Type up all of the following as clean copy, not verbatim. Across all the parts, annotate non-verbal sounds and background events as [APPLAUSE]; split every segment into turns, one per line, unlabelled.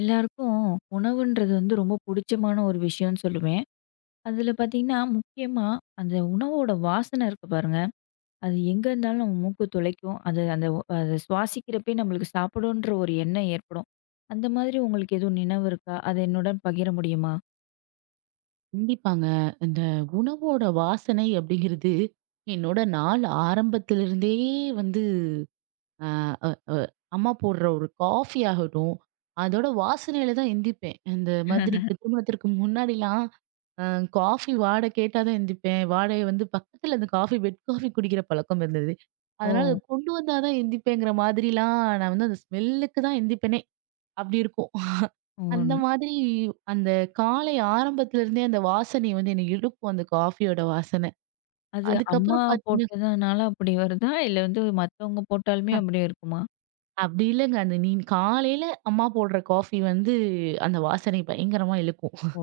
எல்லாருக்கும் உணவுன்றது வந்து ரொம்ப புடிச்சமான ஒரு விஷயம்னு சொல்லுவேன். அதுல பார்த்தீங்கன்னா, முக்கியமா அந்த உணவோட வாசனை இருக்கு பாருங்க. அது எங்க இருந்தாலும் நம்ம மூக்கு துளைக்கும். அது அந்த அத சுவாசிக்கிறப்பயே நம்மளுக்கு சாப்பிடணுன்ற ஒரு எண்ணம் ஏற்படும். அந்த மாதிரி உங்களுக்கு எதுவும் நினைவு இருக்கா? அத என்னுடன் பகிர முடியுமா?
கண்டிப்பாங்க. இந்த உணவோட வாசனை அப்படிங்கிறது, என்னோட நாள் ஆரம்பத்திலிருந்தே வந்து அ அ அ அம்மா போடுற ஒரு காஃபி ஆகட்டும், அதோட வாசனையில தான் எந்திரிப்பேன். இந்த மாதிரி திருமணத்திற்கு முன்னாடிலாம் அ காஃபி வாடை கேட்டா தான் எந்திரிப்பேன். வாடைய வந்து பக்கத்தில அந்த காஃபி பெட் காஃபி குடிக்கிற பழக்கம் இருந்தது.
ஓ!
அதனால அது கொண்டு வந்தா தான் எந்திரிப்பேங்கிற மாதிரிலாம் நான் வந்து அந்த ஸ்மெல்லுக்கு தான் எந்திரிப்பேனே! அப்படி இருக்கும். அந்த
ம்.
மாதிரி அந்த காலை ஆரம்பத்துல இருந்தே அந்த வாசனை வந்து என்ன இழுக்கும் அந்த காஃபியோட வாசனை.
அது அம்மா
அதுக்கப்புறம் பார்த்தீங்க
போட்டதுனால அப்படி வருதா? இல்ல வந்து மத்தவங்க போட்டாலுமே அப்படியே இருக்குமா?
அப்படி இல்லங்க. அந்த நீ காலையில அம்மா போடுற காஃபி வந்து அந்த வாசனை பயங்கரமா இழுக்கும்.
ஓ!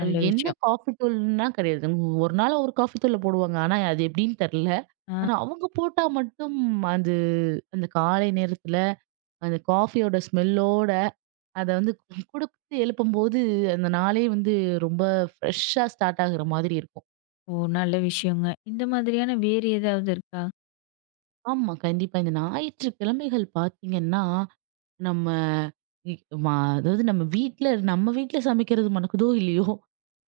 அது
நல்ல
என்ன
விஷயம்.
காஃபி தூள்ன்னா கிடையாது. ஒரு நாள் ஒரு காஃபி தூள்ல போடுவாங்க. ஆனா அது எப்படின்னு தெரியல.
ஆ.
ஆனா அவங்க போட்டா மட்டும் அது அந்த காலை நேரத்துல அந்த காஃபியோட ஸ்மெல்லோட அத வந்து குடுத்து எழுப்பும்போது அந்த நாளே வந்து ரொம்ப ஃப்ரெஷ்ஷா ஸ்டார்ட் ஆகுற மாதிரி இருக்கும்.
ஓ! நல்ல விஷயங்க. இந்த மாதிரியான வேறு ஏதாவது இருக்கா?
ஆமா. கண்டிப்பா. இந்த ஞாயிற்றுக்கிழமைகள் பார்த்தீங்கன்னா, நம்ம இ மா அதாவது நம்ம வீட்ல நம்ம வீட்ல சமைக்கிறது மணக்குதோ! இல்லையோ!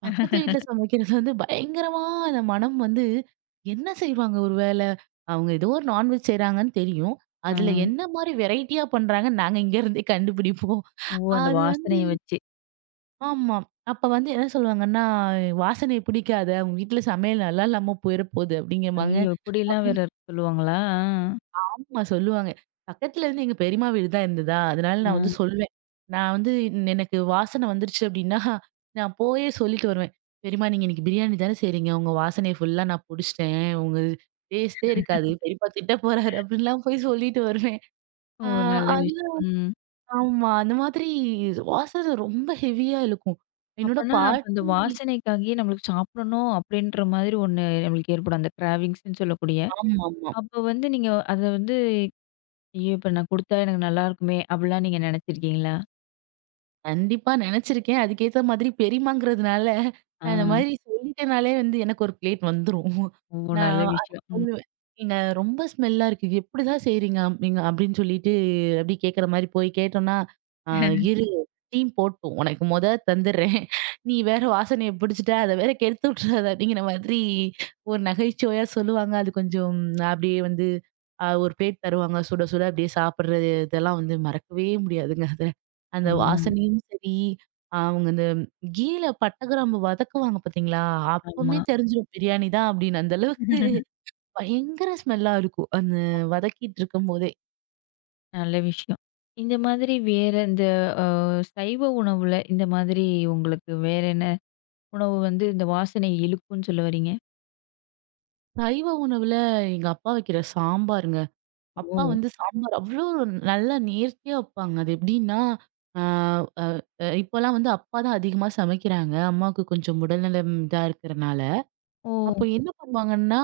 பக்கத்து வீட்ல சமைக்கிறது வந்து பயங்கரமா அந்த மனம் வந்து என்ன செய்வாங்க ஒரு வேளை? அவங்க ஏதோ ஒரு நான்வெஜ் செய்றாங்கன்னு தெரியும்.
ஆ.
அதுல என்ன மாரி வெரைட்டியா பண்றாங்கன்னு நாங்க இங்க இருந்தே கண்டுபிடிப்போம்.
ஓ! அந்த
அது வந்து
வாசனைய வச்சு.
ஆமா. அப்ப வந்து என்ன சொல்லுவாங்கன்னா, "வாசனைய பிடிக்காத, உங்க வீட்ல சமையல் நல்லா இல்லாம போயிற போது" அப்படிங்கிறமாங்க.
ஐயயோ! இப்படிலாம் வேற இருக்கு சொல்லுவாங்களா?
ஆமா சொல்லுவாங்க. பக்கத்துல இருந்து எங்க பெரியம்மா வீடு தான் இருந்ததா, அதனால
ஆ.
நான் வந்து சொல்வேன். நான் வந்து எனக்கு வாசனை வந்துருச்சு அப்டின்னா, நான் போயே சொல்லிட்டு வருவேன். பெரியம்மா நீங்க இன்னைக்கு பிரியாணி தானே செய்றீங்க. உங்க வாசனைய ஃபுல்லா நான் புடிச்சுட்டேன். உங்க டேஸ்ட்டே இருக்காது. பெரியப்பா திட்ட போறாரு அப்டின்லாம் போய் சொல்லிட்டு வருவேன்.
ஓ!
ஆ
நல்ல
அது
விஷயம். ம்.
ஆமா. அந்த மாதிரி வாசனை ரொம்ப ஹெவியா இழுக்கும். என்னோட
அப்பன்னா அப்ப அந்த
பாட்டி
வாசனைக்காகயே நம்மளுக்கு சாப்பிடணும் அப்படின்ற மாதிரி ஒண்ணு நம்மளுக்கு ஏற்படும். அந்த கிராவிங்ஸ்ன்னு சொல்லக்கூடிய.
ஆமாமா.
அப்ப வந்து நீங்க அத வந்து, ஐயோ! இப்ப நான் குடுத்தா எனக்கு நல்லா இருக்குமே அப்படிலாம் நீங்க நெனச்சிருக்கீங்களா?
கண்டிப்பா நெனச்சிருக்கேன். அதுக்கேத்த மாதிரி பெரியம்மாங்கிறதுனால,
ஆ.
நான் இந்த மாதிரி சொல்லிட்டேனாலே வந்து எனக்கு ஒரு பிளேட் வந்துரும்.
ஓ!
நான்
நல்ல
அதான்
விஷயம். ம்.
சொல்லுவேன். "நீங்க ரொம்ப ஸ்மெல்லா இருக்கு. இது எப்படிதான் செய்றீங்க?" நீங்க அப்படின்னு சொல்லிட்டு அப்படியே கேட்கற மாரி போய் கேட்டோம்னா, "ஆ இரு ஸ்டீம் போட்டும். உனக்கு மொத தந்துடுறேன். நீ வேற வாசனைய பிடிச்சுட்ட, அத வேற கெடுத்து விட்டுறாத" அப்படிங்கிற மாதிரி ஒரு நகைச்சுவையா சொல்லுவாங்க. அது கொஞ்சம் அப்படியே வந்து ஒரு பிளேட் தருவாங்க. சுட சுட அப்படியே சாப்பிடுறது இதெல்லாம் வந்து மறக்கவே முடியாதுங்க. அதெல்லாம். அந்த
ஆ.
வாசனையும் சரி, அவங்க அந்த கீல பட்டை கிராம்பு வதக்குவாங்க பார்த்தீங்களா?
ஆமா.
அப்பமே தெரிஞ்சிரும் பிரியாணி தான் அப்படின்னு. அந்த அளவுக்கு பயங்கர ஸ்மெல்லா இருக்கும். அந்த வதக்கிட்டு இருக்கும்போதே.
நல்ல விஷயம். இந்த மாதிரி வேற இந்த அ சைவ உணவுல இந்த மாதிரி உங்களுக்கு வேற என்ன உணவு வந்து இந்த வாசனை இழுக்கும்ன்னு சொல்ல வர்றீங்க?
சைவ உணவுல எங்க அப்பா வைக்கிற சாம்பாருங்க.
ஓ!
அப்பா வந்து சாம்பார் அவ்வளோ நல்லா நேர்த்தியா வைப்பாங்க. அது எப்படின்னா, ஆ அ இப்போலாம் வந்து அப்பா தான் அதிகமா சமைக்கிறாங்க. அம்மாவுக்கு கொஞ்சம் உடல்நலம் இதா இருக்கிறனால.
ஓ!
அப்போ என்ன பண்ணுவாங்கன்னா,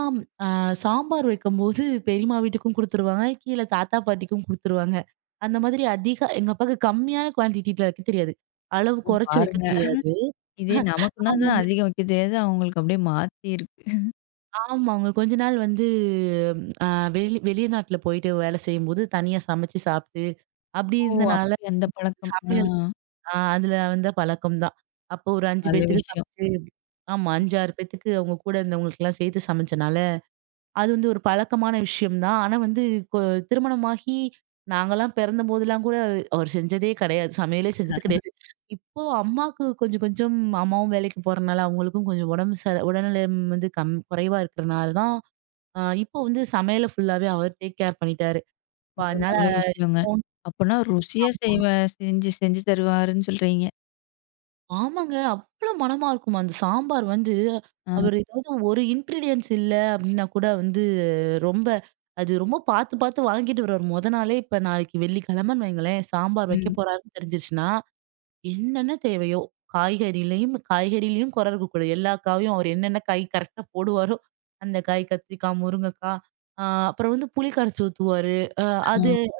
அ சாம்பார் வைக்கும்போது பெரியம்மா வீட்டுக்கும் குடுத்துருவாங்க. கீழ தாத்தா, பாட்டிக்கும் குடுத்துருவாங்க. அந்த மாதிரி அதிக எங்க அப்பாக்கு கம்மியான குவான்டிட்டில வைக்க தெரியாது. அளவு
ஓ!
குறைச்சு வைக்க
பாருங்க.
தெரியாது.
இதே நமக்குன்னா தான்
ஆமாங்க.
அதிகம் வைக்க தெரியாது. அவங்களுக்கு அப்படியே மாத்தி இருக்கு.
ஆமாங்க. கொஞ்ச நாள் வந்து அ வெளிநாட்ல போயிட்டு வேலை செய்யும்போது தனியா சமைச்சு சாப்ட்டு, அப்டி
ஓ!
இருந்தனால
அப்படி அந்த பழக்கம். ஆ
சமையல் அதுல வந்த பழக்கம் தான். அப்போ ஒரு 5
நல்ல
பேத்துக்கு
விஷயம்.
சமைச்சு ஆமா 5, 6 பேத்துக்கு அவங்க கூட இருந்தவங்களுக்கெல்லாம் சேர்த்து சமைச்சனால அது வந்து ஒரு பழக்கமான விஷயம் தான். ஆனா வந்து கொ திருமணமாகி நாங்கலாம் பிறந்தபோதெல்லாம் கூட அவர் செஞ்சதே கிடையாது. சமையலே செஞ்சது கிடையாது. இப்போ அம்மாக்கு கொஞ்சம் கொஞ்சம் அம்மாவும் வேலைக்கு போறனால அவங்களுக்கும் கொஞ்சம் உடம்பு சரி உடல்நலம் வந்து குறைவா இருக்கிறனால தான், இப்போ வந்து சமையல ஃபுல்லாவே அவர் டேக் கேர் பண்ணிட்டாரு.
ஓ!
இப்ப அதனால
நல்ல விஷயங்க. அப்பன்னா ருசியா செய்வ செஞ்சு செஞ்சு தருவாருன்னு சொல்றீங்க.
ஆமாங்க. அவ்ளோ மணமா இருக்குமா அந்த சாம்பார் வந்து,
ஆ,
அவரு ஏதாவது ஒரு இன்கிரீடியன்ட்ஸ் இல்ல அப்டின்னா கூட வந்து ரொம்ப அது ரொம்ப பாத்து பாத்து வாங்கிட்டு வருவாரு. மொத நாளே இப்ப நாளைக்கு வெள்ளிக்கிழமைன்னு வைங்களேன், சாம்பார் வைக்க
ம்.
போறாருன்னு தெரிஞ்சிருச்சுன்னா, என்னென்ன தேவையோ காய்கறிலயும் காய்கறிலயும் கொற இருக்கக்கூடாது. எல்லா காயும் அவர் என்னென்ன காய் கரெக்ட்டா போடுவாரோ, அந்த காய் கத்திரிக்காய், முருங்கைக்காய், அ அப்புறம் வந்து புளி கரைச்சு ஊத்துவாரு. அ அது
ஆ.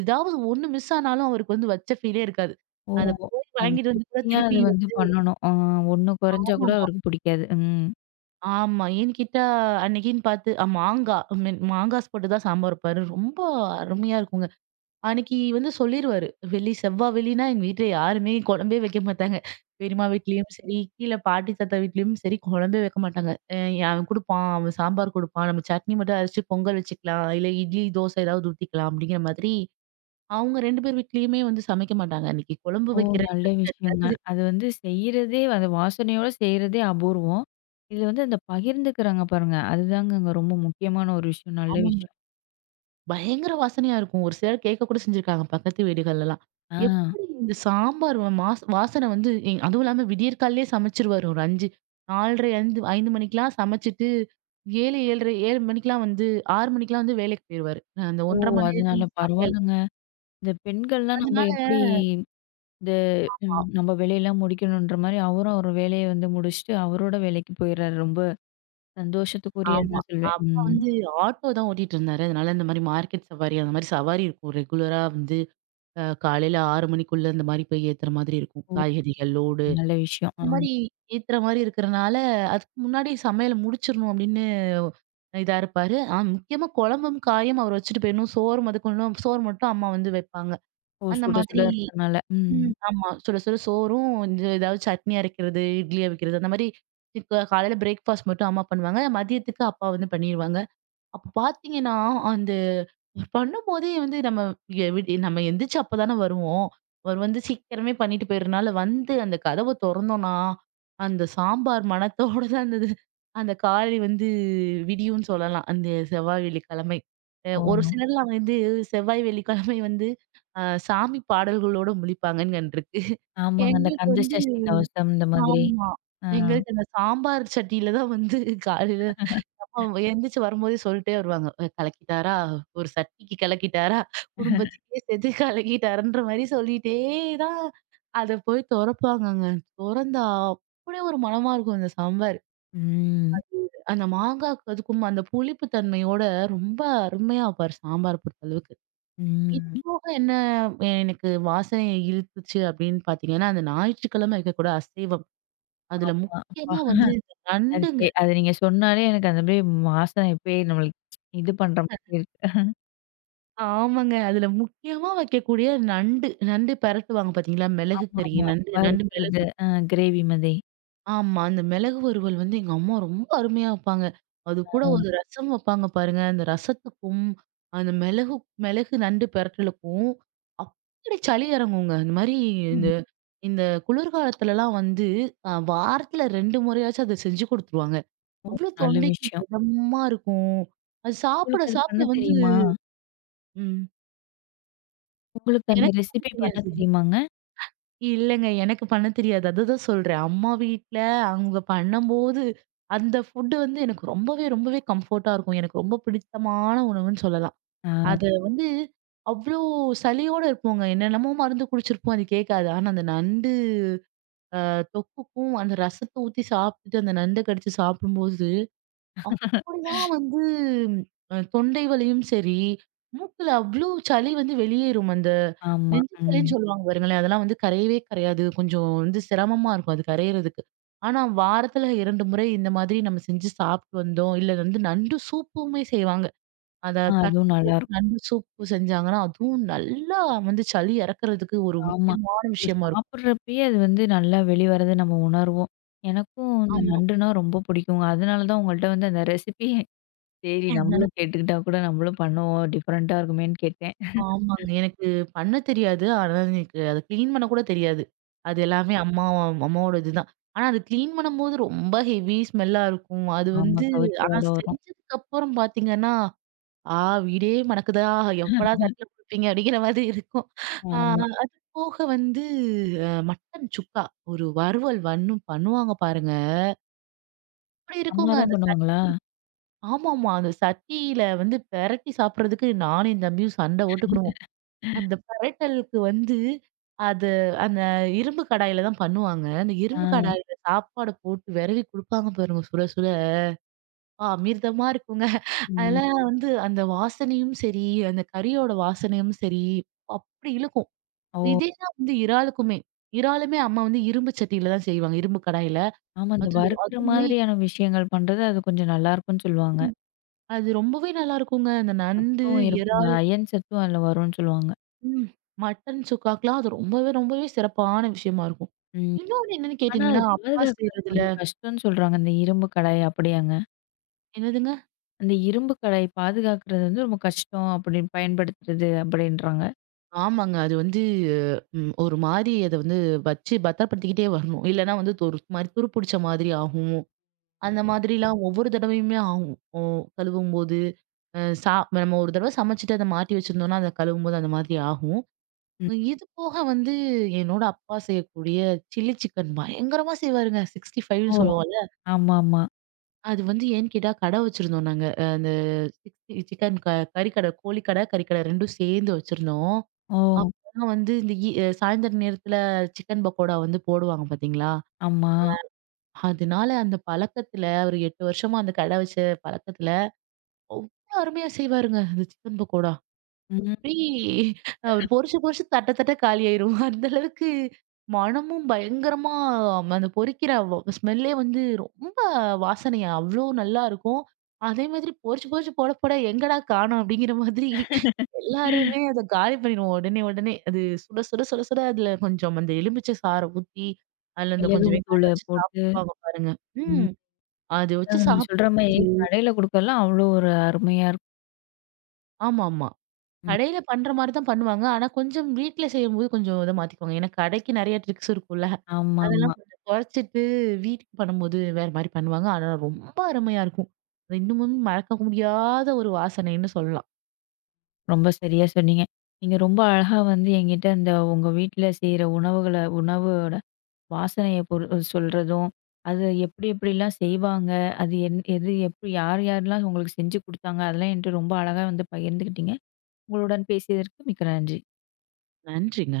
ஏதாவது ஒண்ணு மிஸ் ஆனாலும் அவருக்கு வந்து வச்ச ஃபீலே இருக்காது.
ஓ!
அத போய்
அது
வாங்கிட்டு வந்து கூட
திருப்தியா
திருப்பி
அது வந்து பண்ணணும். ஆ ஒண்ணு குறைஞ்சா கூட
வைக்காம
அவருக்கு பிடிக்காது. ம்.
ஆமா. ஏன்னு கேட்டா, அன்னைக்குன்னு பார்த்து அ மாங்கா ஐ மீன் மாங்காஸ் போட்டு தான் சாம்பார் வைப்பாரு. ரொம்ப அருமையா இருக்குங்க. அன்னைக்கு வந்து சொல்லிருவாரு. வெள்ளி, செவ்வா, வெள்ளினா எங்க வீட்ல யாருமே குழம்பே வைக்க மாட்டாங்க. பெரியம்மா வீட்லயும் சரி, கீழ பாட்டி தாத்தா வீட்லயும் சரி குழம்பே வைக்க மாட்டாங்க. அவன் குடுப்பான், அவன் சாம்பார் குடுப்பான். நம்ம சட்னி மட்டும் அரைச்சு பொங்கல் வச்சுக்கலாம். இல்ல இட்லி, தோசை ஏதாவது ஊத்திக்கலாம் அப்படிங்கிற மாதிரி, அவங்க 2 பேர் வீட்லயுமே வந்து சமைக்க மாட்டாங்க. அன்னைக்கு குழம்பு
ஓ!
வைக்கிற
நல்ல
பிரச்சனை
விஷயங்க.
இருக்காது.
அது வந்து செய்றதே அந்த வாசனையோட செய்றதே அபூர்வம். இது வந்து அந்த பகிர்ந்துக்கிறாங்க பாருங்க. அதுதாங்கங்க ரொம்ப முக்கியமான ஒரு விஷயம். நல்ல
ஆமாங்க.
விஷயம்.
பயங்கர வாசனையா இருக்கும். ஒரு சிலர் கேட்க கூட செஞ்சிருக்காங்க பக்கத்து வீடுகள்லலாம்.
ஆ.
எப்படி இந்த சாம்பார் மாஸ் வாசனை வந்து அதுவும் இல்லாம விடியற்காலையே சமைச்சுருவாரு. ஒரு 5 4:30 ஐந்து 5 மணிக்கெல்லாம் சமைச்சுட்டு 7 7:30 7 மணிக்கெல்லாம் வந்து 6 மணிக்கெல்லாம் வந்து வேலைக்கு போயிருவாரு. அந்த
ஓ!
1½ மணி நேரம்
அதனால
சமையல்.
பரவால்லங்க. இந்த பெண்கள்லாம் நம்ம
அதனால
எப்படி இந்த ம்
ஆ
நம்ம வேலையெல்லாம் முடிக்கணுன்ற மாரி அவரும் அவரு வேலைய வந்து முடிச்சுட்டு, அவரோட வேலைக்கு போயிறாரு. ரொம்ப சந்தோஷத்துக்குரியது
ஆமா.
தான் சொல்வேன்.
அப்பா
ம்.
வந்து ஆட்டோ தான் ஓட்டிட்டு இருந்தாரு. அதனால இந்த மாரி மார்க்கெட் சவாரி அந்த மாரி சவாரி இருக்கும். ரெகுலரா வந்து காலையில 6 மணிக்குள்ள இந்த மாரி போய் ஏத்துற மாதிரி இருக்கும்.
ஓ!
காய்கறிகள் லோடு.
நல்ல விஷயம். ஆ.
அந்த மாரி ஏத்துற மாரி இருக்கிறனால, அதுக்கு முன்னாடி சமையல முடிச்சிரணும் அப்படின்னு இதா இருப்பாரு. முக்கியமா குழம்பும், காயும் அவர் வச்சுட்டு போயிடணும். சோறு முதற்கொண்டும் சோறு மட்டும் அம்மா வந்து வைப்பாங்க.
ஓ!
அந்த
சுட சுட
மாதிரி
இருக்கனால. ம்.
ம். ஆமா. சுட சுட சோறும், இது ஏதாவது சட்னி அரைக்கிறது, இட்லி அவிக்கிறது அந்த மாரி காலையில பிரேக்ஃபாஸ்ட் மட்டும் அம்மா பண்ணுவாங்க. மதியத்துக்கு அப்பா வந்து பண்ணிருவாங்க. அப்ப பாத்தீங்கன்னா, அந்த பண்ணும்போதே வந்து நம்ம எ விடி நம்ம எந்திரிச்சு அப்பதானே வருவோம். அவர் வந்து சீக்கிரமே பண்ணிட்டு போயிறனால வந்து அந்த கதவ தொறந்தோம்னா, அந்த சாம்பார் மணத்தோட தான் இருந்தது. அந்த காலை வந்து விடியும்னு சொல்லலாம். அந்த செவ்வாய், வெள்ளிக்கிழமை.
ஓ!
ஒரு சிலர்லாம் வந்து செவ்வாய், வெள்ளிக்கிழமை வந்து அ சாமி பாடல்களோட முழிப்பாங்கன்னு கண்டிருக்கு.
ஆமாங்க. அந்த
எங்களுக்கு
கந்த
வந்து
சஷ்டி கவசம் இந்த மாதிரி.
ஆமா.
ஆ.
எங்களுக்கு அந்த சாம்பார் சட்டியில தான் வந்து காலையில ஆமா. எந்திரிச்சு வரும்போதே சொல்ட்டே வருவாங்க. "அ கலக்கிட்டாரா? ஒரு சட்டிக்கு கலக்கிட்டாரா? குடும்பத்துக்கே சேர்த்து கலக்கிட்டாருன்ற" மாரி சொல்லிட்டே தான் அத போய் தொறப்பாங்கங்க. தொறந்தா அப்படியே ஒரு மணமா இருக்கும் அந்த சாம்பார்.
ம்.
அந்த மாங்காய்க்கு அதுக்கும் அந்த புளிப்பு தன்மையோட ரொம்ப அருமையா வைப்பாரு சாம்பார் பொறுத்தளவுக்கு. இது
ம்.
போக என்ன எனக்கு வாசனை இழுத்துச்சு அப்படின்னு பார்த்தீங்கன்னா, அந்த ஞாயிற்றுக்கிழமை இருக்கக்கூட அசைவம். அதுல
ஆமா.
முக்கியமா
அப்பா!
வந்து இந்த
அது
நண்டுங்க.
கே அத நீங்க சொன்னாலே எனக்கு அந்த அப்படியே வாசனை இப்பயே நம்மளுக்கு இது பண்ற மாதிரி இருக்கு.
ஆமாங்க. அதுல முக்கியமா வைக்கக்கூடிய நண்டு. நண்டு பெரட்டுவாங்க பாத்தீங்களா? மிளகு கறி,
ஆமாமா.
நண்டு நண்டு
வறுக்குறது.
மிளகு.
ஆ கிரேவி மாதிரி.
ஆமா. அந்த மிளகு வறுவல் வந்து எங்க அம்மா ரொம்ப அருமையா வப்பாங்க. அது கூட
ஆ.
ஒரு ரசம் வப்பாங்க பாருங்க. அந்த ரசத்துக்கும், அந்த மிளகு மிளகு நண்டு பெரட்டலுக்கும் அப்படி சளி இறங்குங்க. இந்த மாரி
ம்.
இந்த இந்த குளிர்காலத்துலலாம் வந்து வாரத்துல 2 முறையாச்சும் அத செஞ்சு குடுத்துருவாங்க.
ஓ!
அவ்ளோ
நல்ல
தொண்டைக்கு
விஷயம்.
இதமா இருக்கும். அது சாப்பிட
உங்களுக்கு அது பண்ண
சாப்பிட வந்து
தெரியுமா?
ம்.
உங்களுக்கு அந்த
எனக்கு பண்ண
ரெசிபி பண்ண
தெரியாது.
தெரியுமாங்க?
இல்லங்க. எனக்கு பண்ண தெரியாது. அதுதான் சொல்றேன். அம்மா வீட்ல அவங்க பண்ணம்போது, அந்த ஃபுட் வந்து எனக்கு ரொம்பவே, ரொம்பவே கம்ஃபோர்ட்டா இருக்கும். எனக்கு ரொம்ப பிடித்தமான உணவுன்னு சொல்லலாம்.
ஆ,
அத வந்து அவ்ளோ சலியோட இருப்போங்க. என்னென்னமோ மருந்து குடிச்சிருப்போம். அது கேட்காது. ஆனா அந்த நண்டு தொக்குக்கும், அந்த ரசத்த ஊத்தி சாப்பிட்டுட்டு அந்த நண்ட கடிச்சு சாப்பிடும்போது அப்படிதான் வந்து தொண்டை வலியும் சரி, மூக்குல அவ்ளோ சளி வந்து வெளியேறும். அந்த
ஆமா.
நெஞ்சு
ம்.
சளின்னு சொல்லுவாங்க பாருங்களேன், அதெல்லாம் வந்து கரையவே கரையாது. கொஞ்சம் வந்து சிரமமா இருக்கும் அது கரையறதுக்கு. ஆனா வாரத்துல 2 முறை இந்த மாதிரி நம்ம செஞ்சு சாப்பிட்டு வந்தோம். இல்ல வந்து நண்டு சூப்புமே செய்வாங்க. அத
ஆ அதுவும்
தட்டி போட்டு
நல்லாயிருக்கும்.
நண்டு சூப்பு செஞ்சாங்கன்னா, அதுவும் நல்லா வந்து சளி இறக்குறதுக்கு ஒரு
ஆமா.
முக்கியமான
நம்ம
விஷயமா இருக்கும்.
சாப்பிடுறப்பயே அது வந்து நல்லா வெளிவரத நம்ம உணர்வோம். எனக்கும் இந்த
ஆமா.
நண்டுனா ரொம்ப பிடிக்குங்க. அதனால தான் உங்கள்ட்ட வந்து அந்த ரெசிபி சரி நம்மளும் கேட்டுக்கிட்டா கூட நம்மளும் பண்ணுவோம். டிஃபரெண்ட்டா இருக்குமேன்னு கேட்டேன்.
ஆமாங்க. எனக்கு பண்ண தெரியாது. ஆனா எனக்கு அத கிளீன் பண்ண கூட தெரியாது. அது எல்லாமே அம்மா அம்மாவோட இதுதான். ஆனா அது கிளீன் பண்ணும்போது ரொம்ப ஹெவி ஸ்மெல்லா இருக்கும். அது
ஆமா.
வந்து
கவிச்ச
ஆனா
வாட வரும்.
செஞ்சதுக்கு அப்புறம் பார்த்தீங்கன்னா, "ஆ வீடே மணக்குதா! எப்படா தட்டுல குடுப்பீங்க?" அப்படிங்கிற மாதிரி இருக்கும். ஆ
ஆமா.
அது போக வந்து மட்டன் சுக்கா, ஒரு வறுவல் வன்னும் பண்ணுவாங்க பாருங்க. அப்படி
அம்மா
இருக்குங்க
தான்
அந்த
பண்ணுவாங்களா?
ஆமாமா. அந்த சட்டியில வந்து பெரட்டி சாப்பிடுறதுக்கு நானும் என் தம்பியும் சண்டை போட்டுக்கிடுவோம். அந்த பெரட்டலுக்கு வந்து, அது அந்த இரும்பு கடாயில தான் பண்ணுவாங்க. அந்த இரும்பு
ஆ.
கடாயில சாப்பாடு போட்டு வெரவி குடுப்பாங்க பாருங்க சுட சுட. அப்பா அமிர்தமா இருக்குங்க.
ம்.
அதெல்லாம் வந்து அந்த வாசனையும் சரி, அந்த கறியோட வாசனையும் சரி, அப்படி இழுக்கும்.
ஓ!
இதே தான் வந்து இறாலுக்குமே. இறாலுமே அம்மா வந்து இரும்பு சட்டியில தான் செய்வாங்க. இரும்பு கடாயில.
ஆமா. இந்த
அது
வறுக்கிற
அதுவுமே
மாதிரியான விஷயங்கள் பண்றது அது கொஞ்சம் நல்லாயிருக்குன்னு சொல்லுவாங்க.
ம். அது ரொம்பவே நல்லாருக்குங்க. அந்த நண்டு,
சத்தும் இருக்குங்க. அயன் சத்தும் அதில வரும்ன்னு சொல்லுவாங்க.
ம். மட்டன் சுக்காக்குலாம் அது ரொம்பவே, ரொம்பவே சிறப்பான விஷயமா இருக்கும்.
ம்.
இன்னொன்னு என்னன்னு
ஆனா அது
கேட்டீங்கன்னா, அப்பா
பாதுகாக்கிறது
செய்றதுல
கொஞ்சம் கஷ்டம்ன்னு சொல்றாங்க. அந்த இரும்பு கடாய் அப்படியாங்க?
என்னதுங்க?
அந்த இரும்பு கடாய் பாதுகாக்கிறது வந்து ரொம்ப கஷ்டம் அப்படின்னு பயன்படுத்துறது அப்படின்றாங்க.
ஆமாங்க. அது வந்து ஒரு மாரி அத வந்து வச்சு பத்திரப்படுத்திக்கிட்டே வரணும். இல்லன்னா வந்து ஒரு மாரி துரு புடிச்ச மாதிரி ஆகும். அந்த மாதிரிலாம் ஒவ்வொரு தடவையுமே ஆகும். ஓ கழுவும்போது, அ சா நம்ம ஒரு தடவ சமைச்சுட்டு அத மாட்டி வச்சிருந்தோம்னா, அத கழுவும்போது அந்த மாதிரி ஆகும்.
ம்.
இது போக வந்து என்னோட அப்பா செய்யக்கூடிய சில்லி சிக்கன் பயங்கரமா செய்வாருங்க.
ஓ!
65ன்னு சொல்லுவோம்.
ஆமாமா.
அது வந்து ஏன்னு கேட்டா, கடை வச்சிருந்தோம் நாங்க. அந்த சிக்கன் கறிக்கடை, கோழிக்கடை, கறிக்கடை 2 சேர்ந்து வச்சிருந்தோம்.
ஓ!
அப்பலாம் வந்து இந்த சாயந்தர நேரத்தில சிக்கன் பக்கோடா வந்து போடுவாங்க பார்த்தீங்களா?
ஆமா.
அதனால அந்த பழக்கத்தில ஒரு 8 வருஷமா அந்த கடை வச்ச பழக்கத்தில, அவ்ளோ அருமையா செய்வாருங்க அந்த சிக்கன் பக்கோடா.
ம்.
அப்படி அவர் பொரிச்சு பொரிச்சு தட்ட தட்ட காலியாயிரும். [LAUGHS] அந்த அளவுக்கு மணமும் பயங்கரமா அந்த பொரிக்கிற ஸ்மெல்லே வந்து ரொம்ப வாசனையா அவ்ளோ நல்லா இருக்கும். அதே மாதிரி பொரிச்சு பொரிச்சு போட போட எங்கடா காணோம் அப்படிங்கிற மாதிரி எல்லாருமே அத காலி பண்ணிடுவோம் உடனே உடனே. அது சுட சுட சுட சுட அதுல கொஞ்சம் அந்த எலுமிச்சை சாறை ஊத்தி, அதுல அந்த
மிளகு
கொஞ்சம்
தூள
வெங்காயம் வச்சு
போட்டு
சாப்பிடுவாங்க பாருங்க.
ம்.
ம். அது வச்சு
அதாங்க நீங்க சொல்ற மாரி
சாப்பிடும்போது
கடையில குடுக்கறலாம் அவ்வளோ ஒரு அருமையா இருக்கும்.
ஆமாமா.
ம்.
கடையில பண்ற மாரி தான் பண்ணுவாங்க. ஆனா கொஞ்சம் வீட்ல செய்யும்போது கொஞ்சம் இத மாத்திக்குவாங்க. ஏன்னா கடைக்கு நெறைய ட்ரிக்ஸ் இருக்கும்ல.
ஆமாமா.
அதெல்லாம் கொஞ்சம் குறைச்சிட்டு வீட்டுக்கு பண்ணும்போது வேற மாரி பண்ணுவாங்க. ஆனா ரொம்ப அருமையா இருக்கும். அது இன்னமும் மறக்க முடியாத ஒரு வாசனைன்னு சொல்லலாம்.
ரொம்ப சரியா சொன்னீங்க. நீங்க ரொம்ப அழகா வந்து என்கிட்ட அந்த உங்க வீட்ல செய்ற உணவுகள உணவோட வாசனைய பொரு சொல்றதும், அது எப்படி எப்படிலாம் செய்வாங்க? அது என் எது எப்படி யார் யார்லாம் உங்களுக்கு செஞ்சு குடுத்தாங்க? அதெல்லாம் என்கிட்ட ரொம்ப அழகா வந்து பகிர்ந்துக்கிட்டீங்க. உங்களுடன் பேசியதற்கு மிக்க நன்றி.
நன்றிங்க.